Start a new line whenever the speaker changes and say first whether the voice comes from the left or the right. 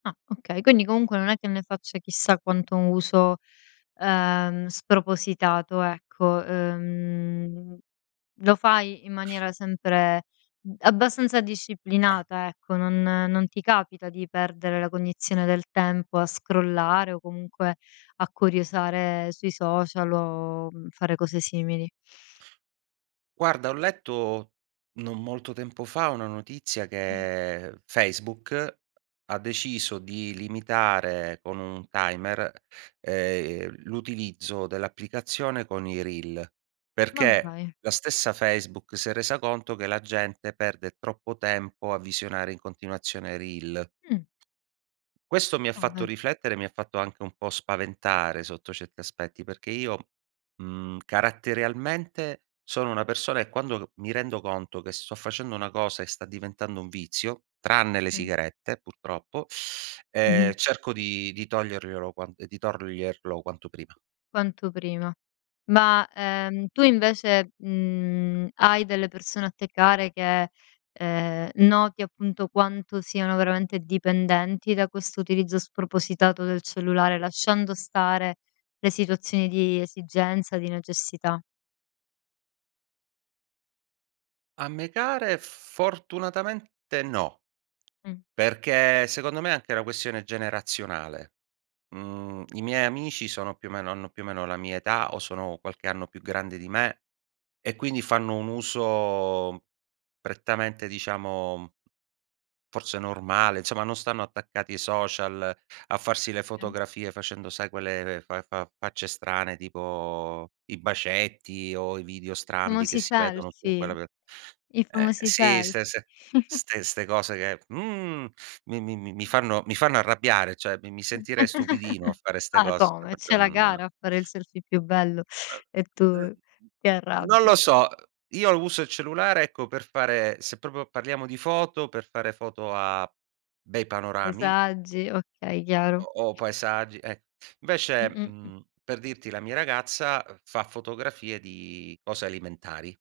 left: Ah, okay. Quindi comunque non è che ne faccia chissà quanto uso, ehm, spropositato, ecco. Ehm, lo fai in maniera sempre, mhmm, abbastanza disciplinata, ecco, non non ti capita di perdere la cognizione del tempo a scrollare o comunque a curiosare sui social o fare cose simili.
right: Guarda, ho letto, non molto tempo fa, una notizia che Facebook, ha deciso di limitare con un timer, ehm, l'utilizzo dell'applicazione con i reel,
left: Ma
right: perché
left: dai.
right: la stessa Facebook si è resa conto che la gente perde troppo tempo a visionare in continuazione reel.
left: Mh.
right: Questo mi ha
left: Ah,
right: fatto
left: beh.
right: riflettere, mi ha fatto anche un po' spaventare sotto certi aspetti, perché io, mhmm, caratterialmente sono una persona che quando mi rendo conto che sto facendo una cosa e sta diventando un vizio, tranne le
left: Mh.
right: sigarette purtroppo,
left: Mh-mh.
right: ehm, cerco di di togliermelo ehm, di toglierlo quanto prima.
left: Quanto prima. Ma, ehm, tu invece, mhmm, hai delle persone a te care che, ehm, noti appunto quanto siano veramente dipendenti da questo utilizzo spropositato del cellulare? Lasciando stare le situazioni di esigenza, di necessità.
right: A me care fortunatamente no,
left: Mh.
right: perché secondo me è anche una questione generazionale. Mhmm, i miei amici sono più o meno hanno più o meno la mia età, o sono qualche anno più grande di me, e quindi fanno un uso prettamente, diciamo, forse normale, insomma, non stanno attaccati ai social a farsi le fotografie facendo, sai, quelle fa fa facce strane tipo i bacetti, o i video strambi che
left: Famosi
right: si vedono con
left: selfie.
right: quella [unintelligible]
left: I
right: eh
left: famosi
right: sì,
left: sel
right: ste ste ste cose che, mhmm, mi mi mi mi fanno mi fanno arrabbiare, cioè mi mi sentirei stupidino a fare 'ste
left: Ma
right: cose, cioè
left: come?
right: proprio
left: C'è la
right: non
left: gara a fare il selfie più bello e
right: Uhm,
left: tu ti
right: mhmm, non
left: arrabbi.
right: lo so. Io uso il cellulare ecco, per fare se proprio parliamo di foto, per fare foto a bei panorami
left: [unintelligible] okay, chiaro.
right: o o paesaggi, eh
left: Mh,
right: invece,
left: mh, mh.
right: mhmm, per dirti la mia ragazza fa fotografie di cose alimentari.